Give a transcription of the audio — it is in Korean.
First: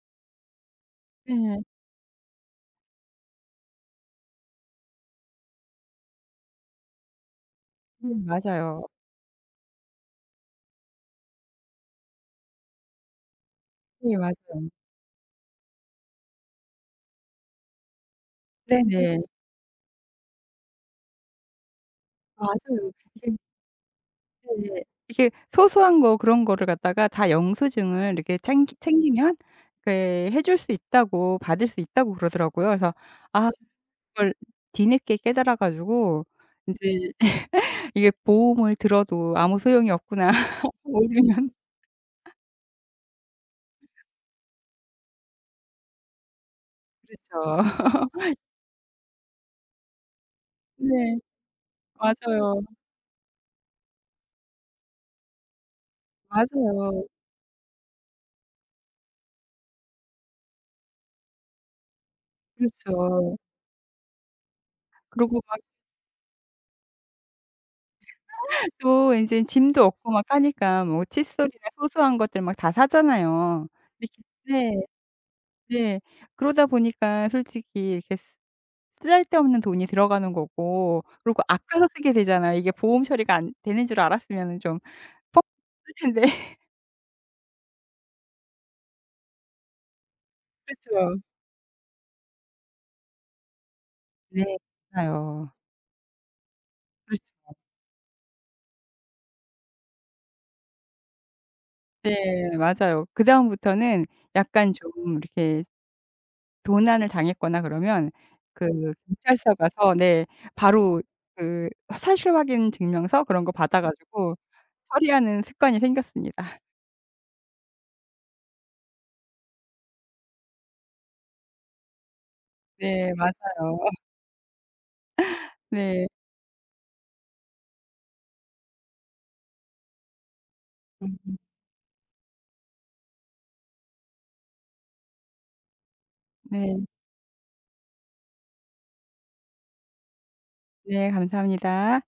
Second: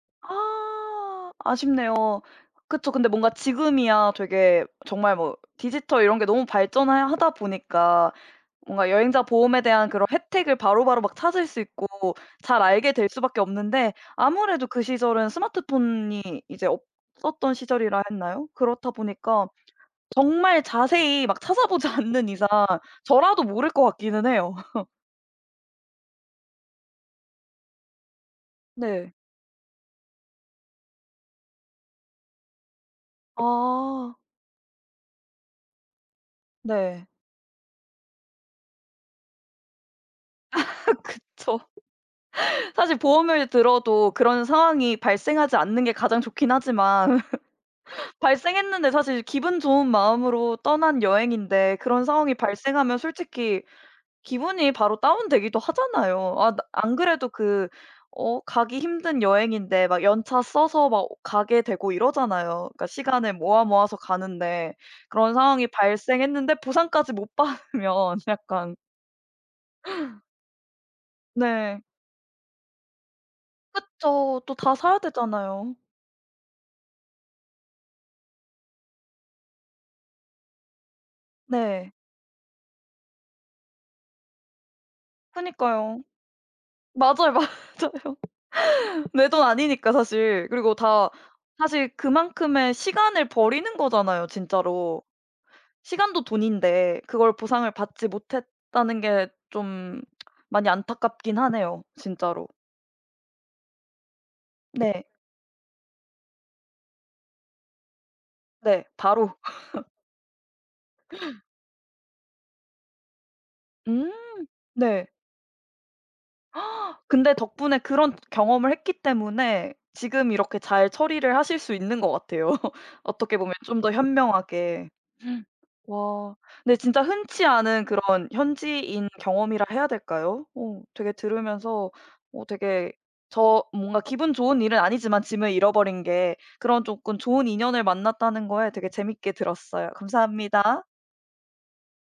아. 예. 아쉽네요. 그쵸. 근데 뭔가 지금이야 되게 정말 뭐 디지털 이런 게 너무 발전을 하다 보니까 음 맞아요. 뭔가 여행자 보험에 대한 그런 혜택을 바로 바로 막 찾을 수 있고 잘 알게 될 수 밖에 없는데 네 아무래도 맞아요. 그 시절은 스마트폰이 이제 없었던 시절이라 했나요? 그렇다 네네. 보니까 정말 자세히 막 찾아보지 않는 이상 맞아요. 이게 저라도 모를 것 같기는 해요. 네. 이게 소소한 거 그런 거를 갖다가 다 영수증을 이렇게 챙 네. 챙기면 그 해 줄 수 있다고 받을 수 있다고 그러더라고요. 그래서 아 아. 그걸 뒤늦게 깨달아 가지고 네. 인제 이게 보험을 들어도 아무 소용이 없구나. 모르면. 그쵸. 사실 보험을 들어도 그런 상황이 발생하지 않는 게 가장 좋긴 하지만 그쵸. 발생했는데 사실 기분 좋은 마음으로 떠난 네. 여행인데 그런 상황이 맞아요. 발생하면 솔직히 기분이 바로 다운되기도 하잖아요. 아 나 안 맞아요. 그래도 그 어 가기 힘든 여행인데 막 연차 써서 막 가게 되고 이러잖아요. 그니까 시간을 그렇죠. 모아, 모아서 가는데 그런 그러고 막 상황이 발생했는데 보상까지 못 받으면 약간 또 인제 짐도 없고 막 하니까 뭐 칫솔이나 네. 소소한 것들 막 다 사잖아요. 이렇게 그쵸. 또 다 네. 사야 되잖아요. 네. 그러다 보니까 솔직히 이렇게 쓰잘데없는 돈이 들어가는 거고 그리고 아껴서 네. 쓰게 되잖아요. 이게 보험 처리가 안 되는 줄 알았으면 좀 퍽 그니까요. 쓸텐데. 맞아요, 맞아요. 내 돈 아니니까 사실. 그리고 다 그렇죠. 사실 그만큼의 시간을 버리는 거잖아요 네. 진짜로. 맞아요. 시간도 돈인데 그렇죠. 그걸 보상을 받지 못했다는 게 쫌 많이 안타깝긴 하네요 네. 진짜로. 맞아요. 그다음부터는 약간 좀 네. 이렇게 도난을 당했거나 그러면 그 네. 바로. 경찰서 가서 네 바로 그 사실확인 증명서 그런 거 받아 음. 가지고 네. 처리하는 습관이 생겼습니다. 근데 덕분에 그런 경험을 했기 때문에 지금 이렇게 잘 처리를 하실 수 있는 것 같아요. 네 어떻게 보면 맞아요. 좀 더 현명하게. 네. 와 근데 진짜 흔치 않은 그런 현지인 경험이라 해야 될까요? 어 되게 음음. 들으면서 어 되게 저 뭔가 기분 좋은 일은 아니지만 짐을 잃어버린 게 네. 그런 조금 좋은 인연을 만났다는 거에 되게 재밌게 들었어요. 감사합니다. 네 감사합니다.